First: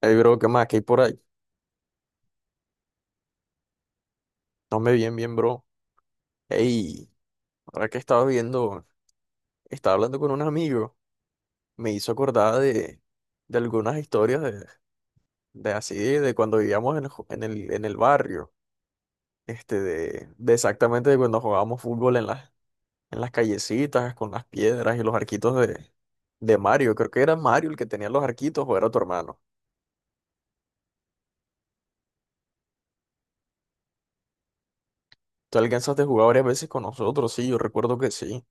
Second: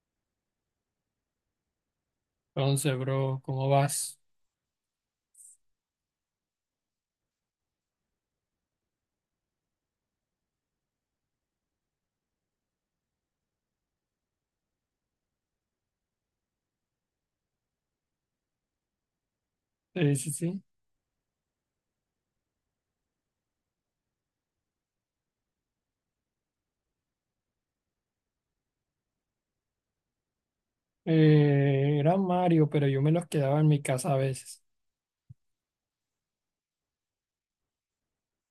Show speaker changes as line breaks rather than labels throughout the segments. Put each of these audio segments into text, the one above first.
Ey, bro, ¿qué más? ¿Qué hay por ahí?
Entonces, bro, ¿cómo vas?
No me bien, bien, bro. Ey, ahora que estaba viendo, estaba hablando con un amigo, me hizo acordar de algunas historias de así, de cuando vivíamos en, el ju- en el barrio,
Sí,
de,
sí,
de
sí.
exactamente de cuando jugábamos fútbol en las callecitas, con las piedras y los arquitos de Mario. Creo que era Mario el que tenía los arquitos o era tu hermano.
Era Mario, pero yo me los quedaba en mi casa a veces.
Tú alcanzaste a jugar varias veces con nosotros, sí, yo recuerdo que sí,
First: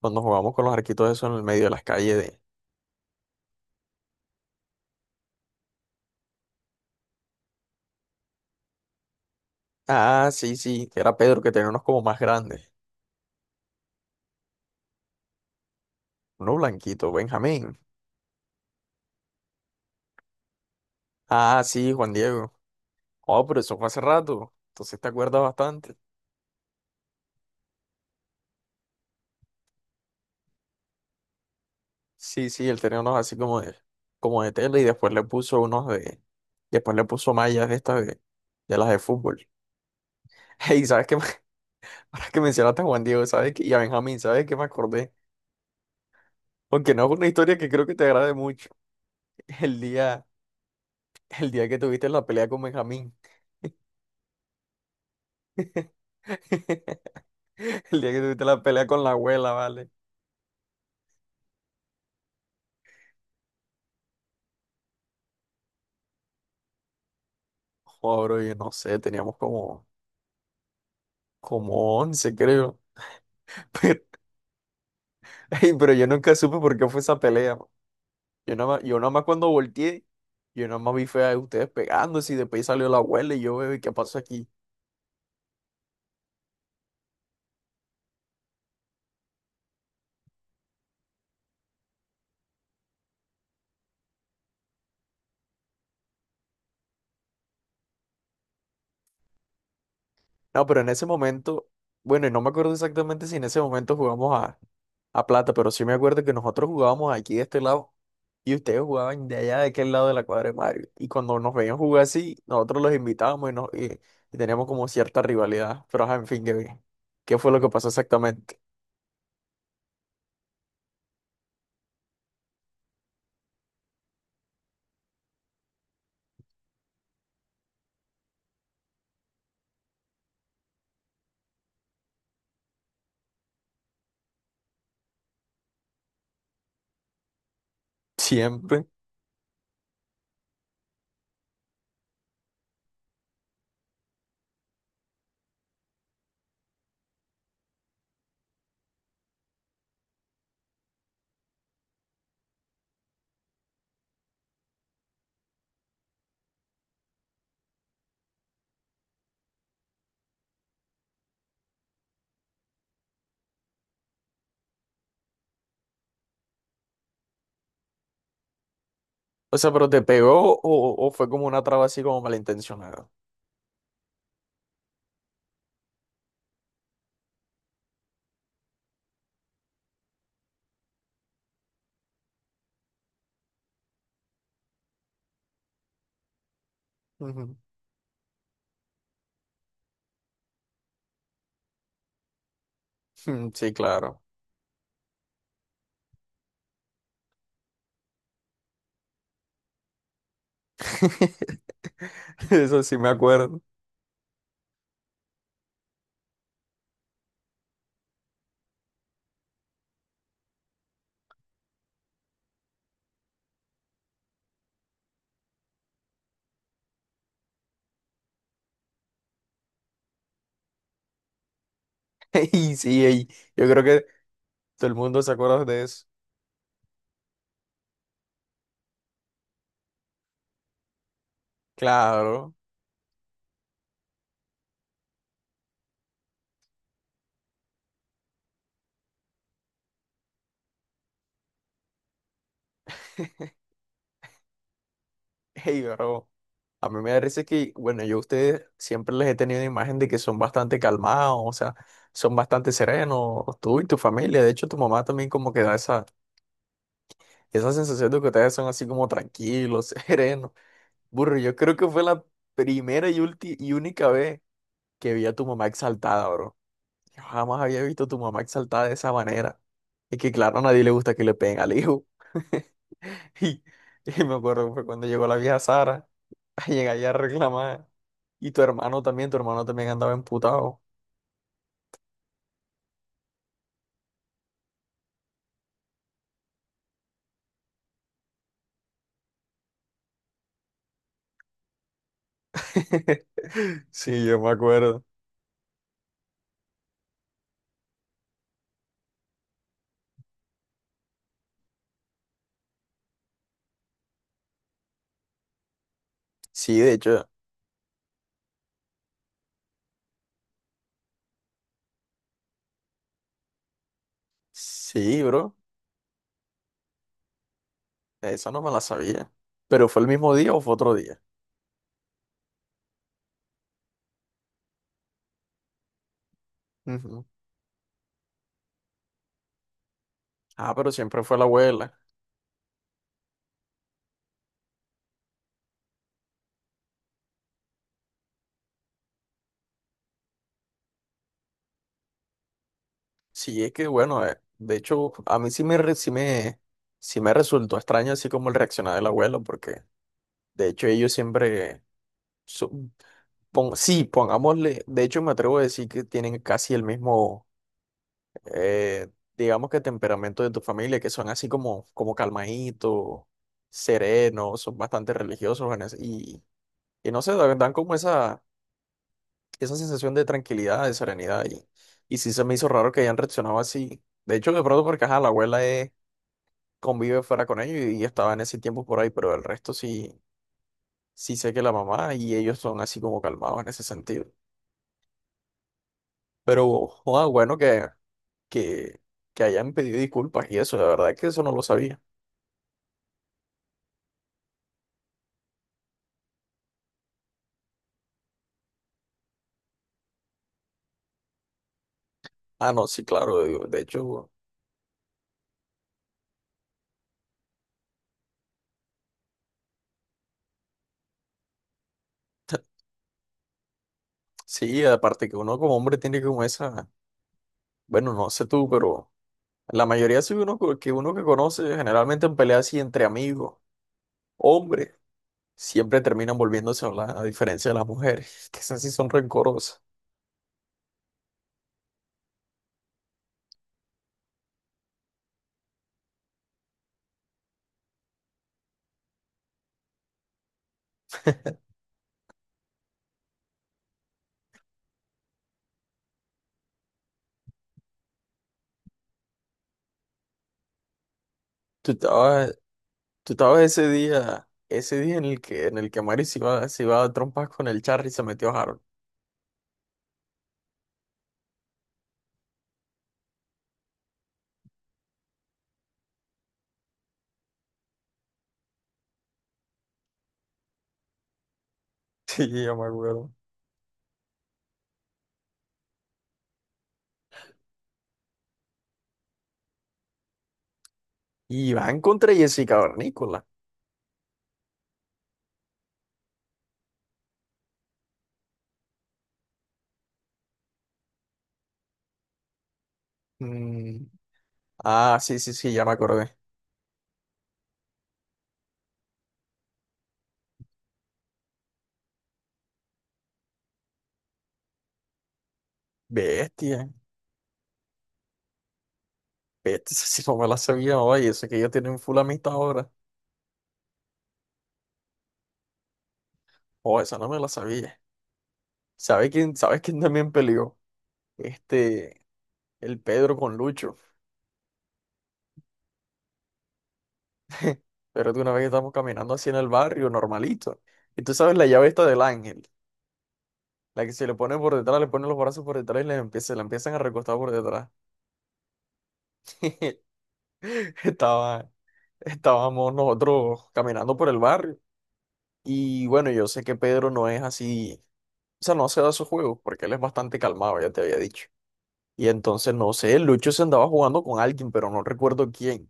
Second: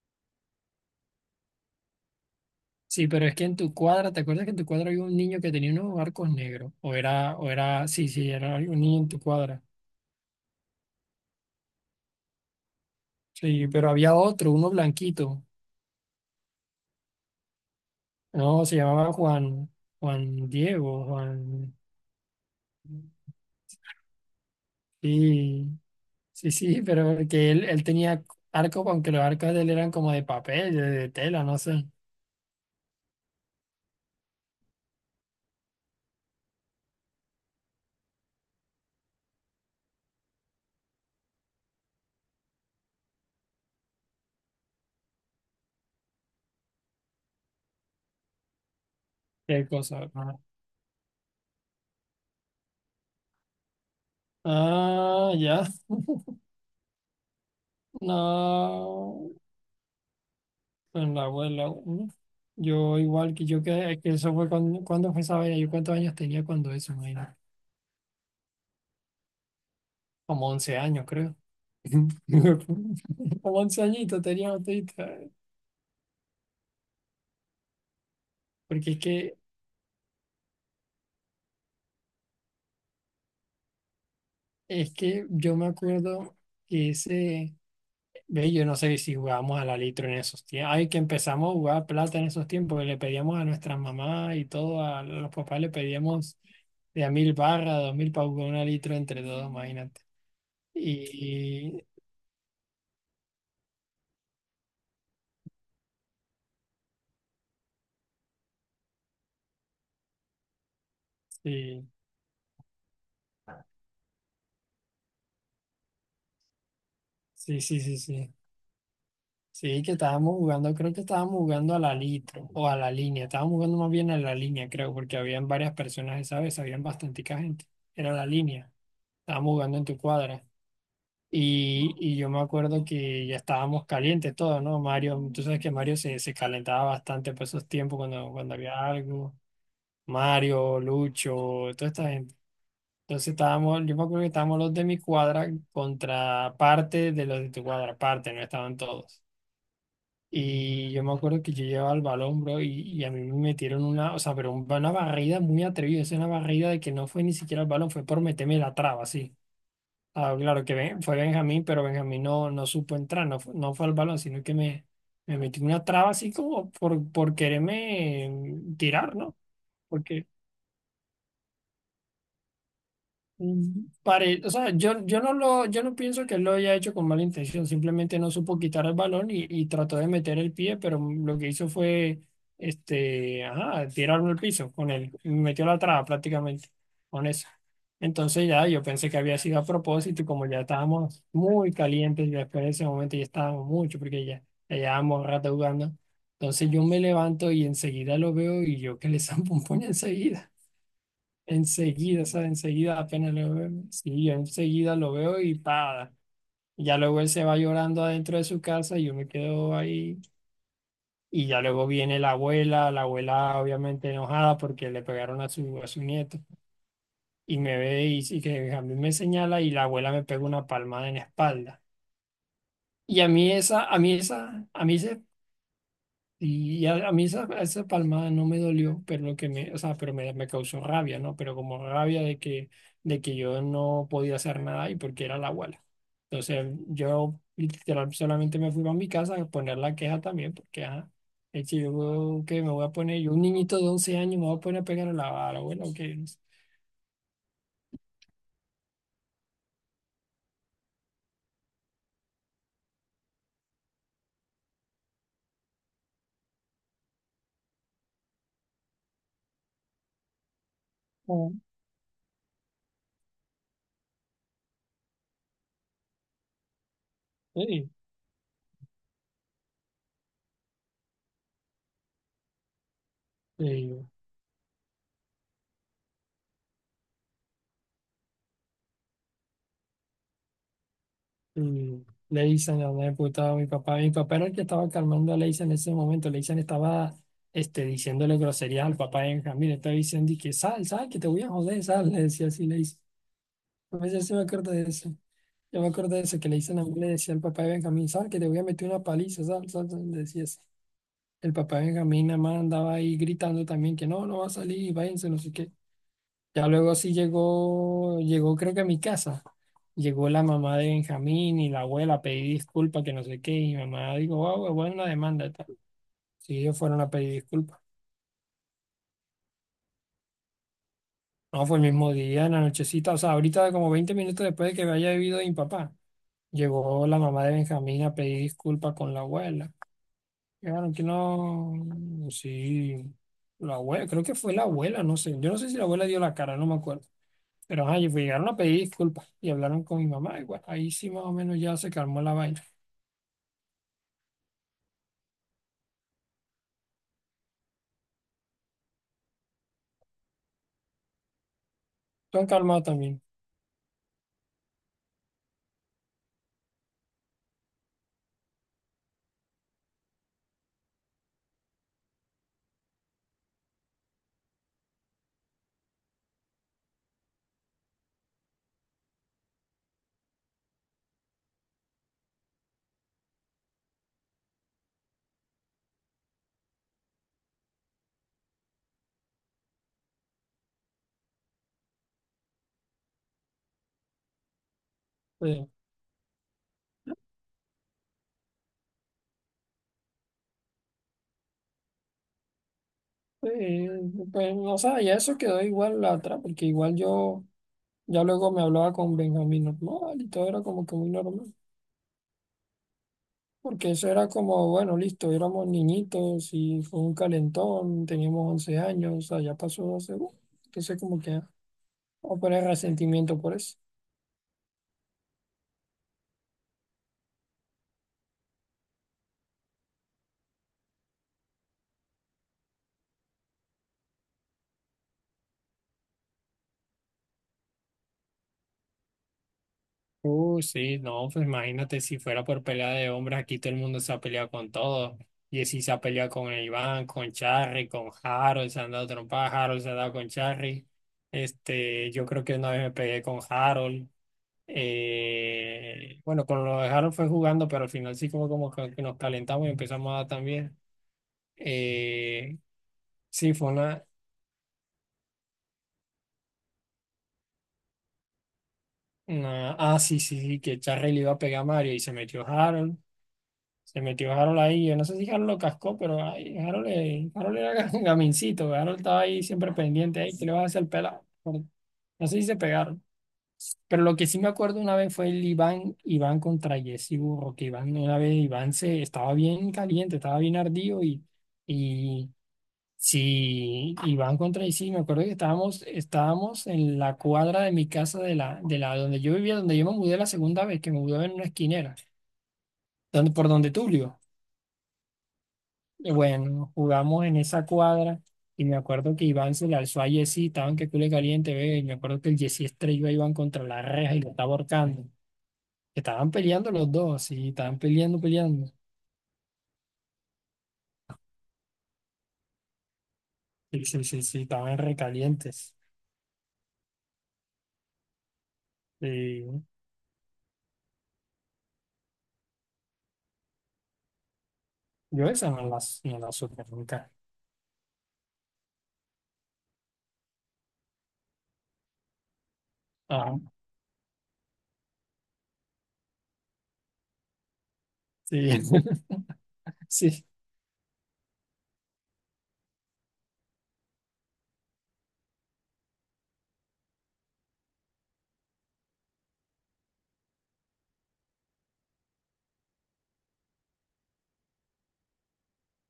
cuando jugábamos con los arquitos eso en el medio de las calles.
Sí, pero es que en tu cuadra, ¿te acuerdas que en tu cuadra había un niño que tenía unos arcos negros? O era, sí, sí, era un niño en tu cuadra.
Ah, sí, sí, que era Pedro, que tenía unos como más grandes.
Sí, pero había otro, uno blanquito.
Uno blanquito, Benjamín.
No, se llamaba Juan, Juan Diego,
Ah,
Juan.
sí, Juan Diego. Oh, pero eso fue hace rato. Entonces te acuerdas
Sí,
bastante.
sí, sí, pero que él tenía arcos, aunque los arcos de él eran como de papel, de tela, no sé.
Sí, sí, él tenía unos así como de tela y después le puso unos de, después le puso mallas de estas de las de fútbol. Hey, ¿sabes qué? Ahora que mencionaste a Juan Diego, ¿sabes qué? Y a Benjamín, ¿sabes qué me acordé? Aunque no es una historia que creo que te agrade mucho.
Qué
El
cosa.
día,
Ah,
el día que tuviste la pelea con Benjamín.
ah, ya.
El día que tuviste la pelea con la
No,
abuela, ¿vale?
pues la abuela, ¿no? Yo que eso fue cuando, cuando fue esa vaina, yo cuántos años tenía cuando eso, imagínate,
Joder, bro, yo no sé, teníamos como,
como 11 años creo.
como 11 creo.
Como 11
Pero,
añitos tenía botita,
ey, pero yo nunca supe por qué fue esa pelea. Man.
porque es
Yo nada más
que,
cuando volteé, yo nada más vi fue a ustedes pegándose y después salió la abuela y yo, bebé, ¿qué pasó aquí?
es que yo me acuerdo que ese, ve, yo no sé si jugábamos a la litro en esos tiempos, ay, que empezamos a jugar plata en esos tiempos, que le pedíamos a nuestras mamás y todo, a los papás le pedíamos de a mil barras, dos mil para jugar una litro entre todos, imagínate.
No, pero en ese momento,
Y
bueno, y no me acuerdo exactamente si en ese momento jugamos a plata, pero sí me acuerdo que nosotros jugábamos aquí de este lado. Y ustedes jugaban de allá, de aquel lado de la cuadra de Mario. Y cuando nos veían
sí,
jugar así, nosotros los invitábamos y teníamos como cierta rivalidad. Pero, ajá, en fin, ¿qué, fue lo
sí,
que
sí,
pasó
sí, sí.
exactamente?
Sí, que estábamos jugando, creo que estábamos jugando a la litro o a la línea. Estábamos jugando más bien a la línea, creo, porque habían varias personas esa vez, habían bastante gente. Era la línea. Estábamos jugando en tu cuadra. Y yo me acuerdo que ya estábamos calientes todos, ¿no? Mario, tú sabes que Mario se calentaba bastante por esos tiempos cuando, cuando había
Siempre.
algo. Mario, Lucho, toda esta gente. Entonces estábamos, yo me acuerdo que estábamos los de mi cuadra contra parte de los de tu cuadra, parte, no estaban todos. Y yo me acuerdo que yo llevaba el balón, bro, y a mí me metieron una, o sea, pero una barrida muy atrevida, es una barrida de que no fue ni siquiera el balón, fue por meterme la traba, sí. Ah, claro que fue Benjamín, pero Benjamín no, no supo entrar, no, no fue al balón, sino que me metió una traba así como por quererme tirar, ¿no?
O sea, ¿pero te
Porque
pegó o fue como una traba así como malintencionada?
mm, o sea, yo, yo no pienso que él lo haya hecho con mala intención, simplemente no supo quitar el balón y trató de meter el pie, pero lo que hizo fue, ajá, tirarlo al piso con él, metió la traba prácticamente con eso.
Ujú.
Entonces ya yo pensé que había sido a propósito y como ya estábamos muy calientes, ya después de ese momento ya
Mm,
estábamos
sí,
mucho
claro.
porque ya, ya llevábamos rato jugando. Entonces yo me levanto y enseguida lo veo y yo que le zampo un puño enseguida. Enseguida, o sea,
Eso sí
enseguida
me
apenas lo
acuerdo.
veo, sí, yo enseguida lo veo y para. Ya luego él se va llorando adentro de su casa y yo me quedo ahí. Y ya luego viene la abuela obviamente enojada porque le pegaron a su nieto. Y me ve y que a mí me señala y la abuela me pega una palmada en la espalda.
Y sí,
Y
ey,
a mí
yo creo
esa, a
que
mí esa, a
todo
mí
el mundo
ese
se acuerda de eso.
Y a, mí esa, esa palmada no me dolió, pero lo que me, o sea, pero me causó rabia, ¿no? Pero como rabia
Claro.
de que yo no podía hacer nada y porque era la abuela. Entonces yo literal solamente me fui a mi casa a poner la queja también, porque ajá, eche, yo que me voy a poner, yo un niñito de 11 años me voy a poner a pegar a la
Hey,
abuela, ¿o qué? No.
bro. A mí me da risa que, bueno, yo a ustedes siempre les he tenido una imagen de que son bastante calmados, o sea, son bastante serenos, tú y tu familia. De hecho, tu mamá también como que da esa sensación de que ustedes son así como tranquilos, serenos. Burro, yo
Mm.
creo que fue la primera y única vez que vi a tu mamá exaltada, bro. Yo jamás había
Sí,
visto a tu mamá exaltada de esa manera. Es que, claro, a nadie le gusta que le peguen al hijo. Y,
sí,
y me acuerdo que fue cuando llegó la vieja Sara a llegar allá a reclamar. Y tu hermano también andaba emputado.
y Leisen la había puteado a mi papá. Mi papá era el que estaba calmando a Leisen en ese momento. Leisen estaba, diciéndole groserías al papá de Benjamín. Le estaba diciendo y que sal, sal, que te voy a joder, sal. Le decía así Leisen. A
Sí,
veces sí
yo
me
me
acuerdo de
acuerdo.
eso. Yo me acuerdo de eso, que Leisen a mí le decía al papá de Benjamín, sal, que te voy a meter una paliza, sal, sal, sal. Le decía así. El papá de Benjamín nada más andaba ahí gritando también que no, no va a salir, váyanse, no sé qué. Ya
Sí, de
luego sí
hecho,
llegó, llegó creo que a mi casa. Llegó la mamá de Benjamín y la abuela, pedí disculpas, que no sé qué. Y mi mamá dijo, wow, bueno, la
sí,
demanda y
bro,
tal. Sí, ellos fueron a pedir disculpas.
esa no me la sabía. ¿Pero fue el mismo día o fue otro día?
No, fue el mismo día, en la nochecita, o sea, ahorita como 20 minutos después de que me haya vivido mi papá, llegó la
Ujú.
mamá de Benjamín a pedir disculpas con la abuela.
Ah,
Claro
pero
que
siempre fue la
no,
abuela.
sí, la abuela, creo que fue la abuela, no sé. Yo no sé si la abuela dio la cara, no me acuerdo. Pero ajá, y llegaron a pedir disculpas y hablaron con mi mamá. Y bueno, ahí sí más o menos ya se calmó la vaina.
Sí, es que bueno, de hecho, a mí sí me, re- sí me resultó extraño así como el reaccionar del abuelo, porque de hecho ellos siempre,
Tú han calmado
su-
también.
sí, pongámosle, de hecho me atrevo a decir que tienen casi el mismo eh, digamos que temperamento de tu familia, que son así como calmaditos, serenos, son bastante religiosos y no sé, dan como esa sensación de tranquilidad, de serenidad. Y sí se me hizo raro que hayan reaccionado así. De hecho, de pronto porque ajá, la abuela convive fuera con ellos y estaba en ese tiempo por ahí, pero el resto sí, sí sé que la mamá y ellos son así como calmados en ese sentido.
Sí.
Pero joda, bueno que, que, que hayan pedido disculpas y eso, la verdad es que eso no lo sabía.
Sí, pues no sé, ya eso quedó igual la otra, porque igual yo ya luego me hablaba con Benjamín normal y todo era como que muy normal.
Ah, no, sí, claro, digo, de
Porque eso era
hecho,
como, bueno, listo, éramos niñitos y fue un calentón, teníamos 11 años, o sea, ya pasó 12, entonces como que ah, no poner resentimiento por eso.
sí, aparte que uno como hombre tiene como esa, bueno, no sé tú, pero la mayoría sí que uno que conoce, generalmente en peleas así entre amigos, hombres, siempre terminan volviéndose a hablar, a diferencia de las mujeres, que esas sí son rencorosas.
Sí, no, pues imagínate si fuera por pelea de hombres, aquí todo el mundo se ha peleado con todos. Jessy se ha peleado con Iván, con Charry, con Harold, se han dado trompadas, Harold se ha dado con Charry. Yo creo que una vez me pegué con Harold. Bueno, con lo de Harold fue jugando, pero al final sí como, como que nos calentamos y empezamos a dar también.
Tú
Eh,
estabas, tú
sí,
estabas
fue
ese día en el que Mari se iba a trompas con el Charry y se metió a Harold.
una... Ah, sí, sí, sí, que Charry le iba a pegar a Mario y se metió Harold. Se metió Harold ahí. Yo no sé si Harold lo cascó, pero ay, Harold, Harold era gamincito. Harold estaba ahí siempre pendiente. Ay, ¿qué le vas a hacer al pelado? No sé si
Sí,
se
ya me
pegaron.
acuerdo.
Pero lo que sí me acuerdo una vez fue el Iván, Iván contra Jesse Burro, que Iván, una vez Iván se estaba bien caliente, estaba bien ardido
Y van
y
contra Jessica Barnícola.
sí, Iván contra Jesse, me acuerdo que estábamos, estábamos en la cuadra de mi casa de de la donde yo vivía, donde yo me mudé la segunda vez, que me mudé en una esquinera, donde, por donde
Mm.
Tulio.
Ah, sí, sí, sí, ya me acordé.
Bueno, jugamos en esa cuadra y me acuerdo que Iván se le alzó a Jessy, estaban que cule caliente, ve, y me acuerdo que el Jessy estrelló a Iván contra la reja y lo estaba ahorcando. Estaban peleando
Bestia.
los dos, y estaban peleando, peleando.
Si no me la sabía, oye, eso que ella tiene un full amistad ahora.
Sí, sí, sí, sí, estaban recalientes.
Oh, esa no me la sabía.
Sí,
Sabes quién también peleó? Este, el Pedro con Lucho.
yo esa no no la supe nunca.
Pero de una vez estamos caminando así en el barrio, normalito. Y tú sabes la llave esta del ángel.
Ah,
La que se le pone por detrás, le pone los brazos por detrás y le empieza, se la empiezan a recostar por detrás.
sí, sí.
Estaba, estábamos nosotros caminando por el barrio. Y bueno, yo sé que Pedro no es así, o sea, no se da sus juegos porque él es bastante calmado, ya te había dicho. Y entonces, no sé, Lucho se andaba jugando con alguien, pero no recuerdo quién.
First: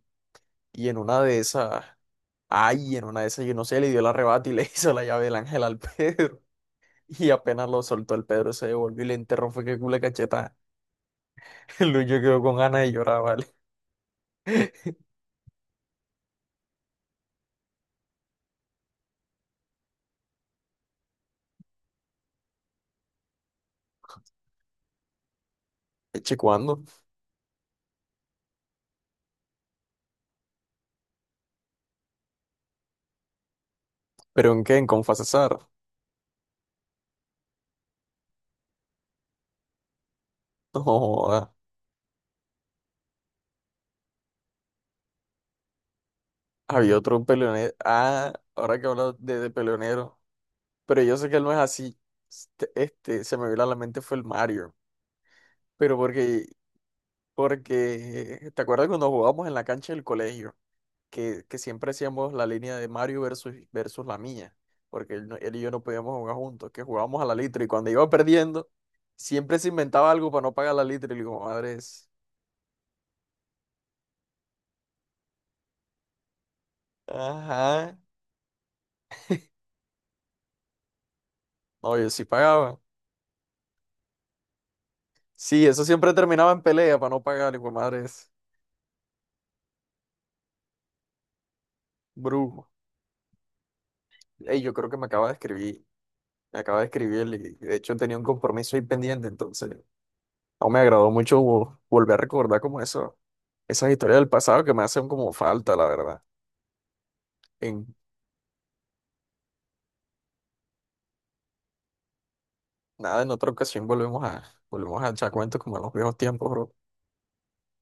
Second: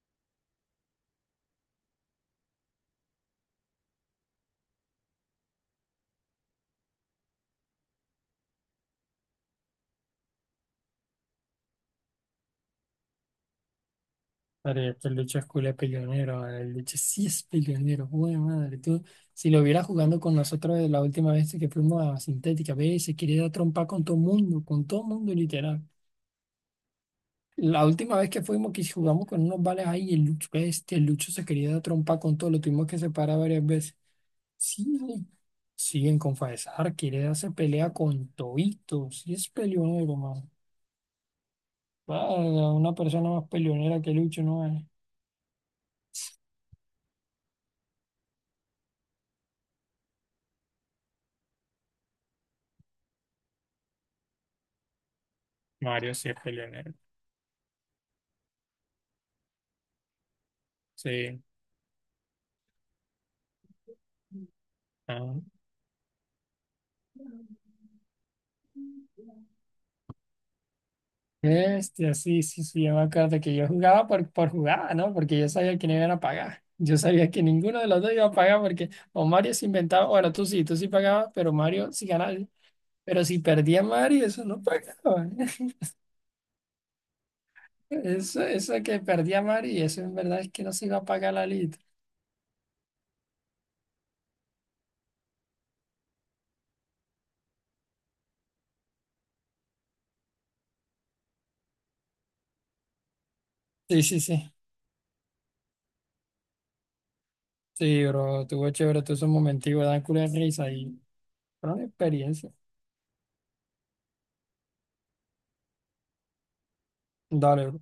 Y en una de esas, ay, en una de esas, yo no sé, le dio el arrebato y le hizo la llave del ángel al Pedro. Y apenas lo soltó el Pedro, se devolvió y le enterró, fue que culo de cachetada. El Lucho quedó con ganas de llorar, ¿vale?
Madre, el Lucho es culo de peleonero, madre, el Lucho sí es peleonero, buena madre, tú, si lo vieras jugando con nosotros la última vez que fuimos a Sintética, ve, se quería dar trompa con todo mundo literal.
Eche, ¿cuándo?
La última vez que fuimos que jugamos con unos vales ahí, el Lucho, el Lucho se quería dar trompa con todo, lo tuvimos que separar varias veces.
¿Pero en qué? ¿En
Sí,
Confa
sí,
Cesar?
siguen con Faesar, quiere darse pelea con Tobito, sí es peleonero, man.
No, joda.
Vaya, una persona más peleonera que Lucho no es.
Había otro peleonero. Ah, ahora que hablo de peleonero. Pero yo sé que él no es así. Se me vino a la mente fue el Mario. Pero
Mario sí es
porque
peleonero,
Porque, ¿te acuerdas cuando jugábamos en la cancha del colegio?
sí.
Que siempre hacíamos la línea de Mario versus, versus la mía. Porque él, no-
Ah,
él y yo no podíamos jugar juntos, que jugábamos a la litra. Y cuando iba perdiendo, siempre se inventaba algo para no pagar la litra. Y le digo, madres.
Sí, sí, sí, yo me acuerdo que yo jugaba por jugada, ¿no? Porque yo sabía que no iban a pagar. Yo sabía que ninguno de
Ajá.
los dos iba a pagar porque o Mario se inventaba, bueno, tú sí pagabas, pero Mario
No,
sí
yo sí
ganaba.
pagaba.
Pero si perdía Mario, eso no pagaba.
Sí, eso siempre terminaba en pelea para no pagar. Y digo, madres,
Eso que perdía Mario, eso en verdad es que no se iba a pagar la lista.
brujo. Ey, yo creo que me acaba de escribir. Me acaba de escribir él y de hecho tenía un compromiso ahí pendiente. Entonces, no me agradó mucho volver a recordar como eso. Esas
Sí,
historias
sí,
del
sí.
pasado que me hacen como falta, la verdad. En
Sí, bro, tuvo chévere, tuvo esos momentos, dan culo de risa y fueron experiencia.
nada, en otra ocasión volvemos a, volvemos a echar cuentos como en los viejos tiempos, bro.
Dale, bro.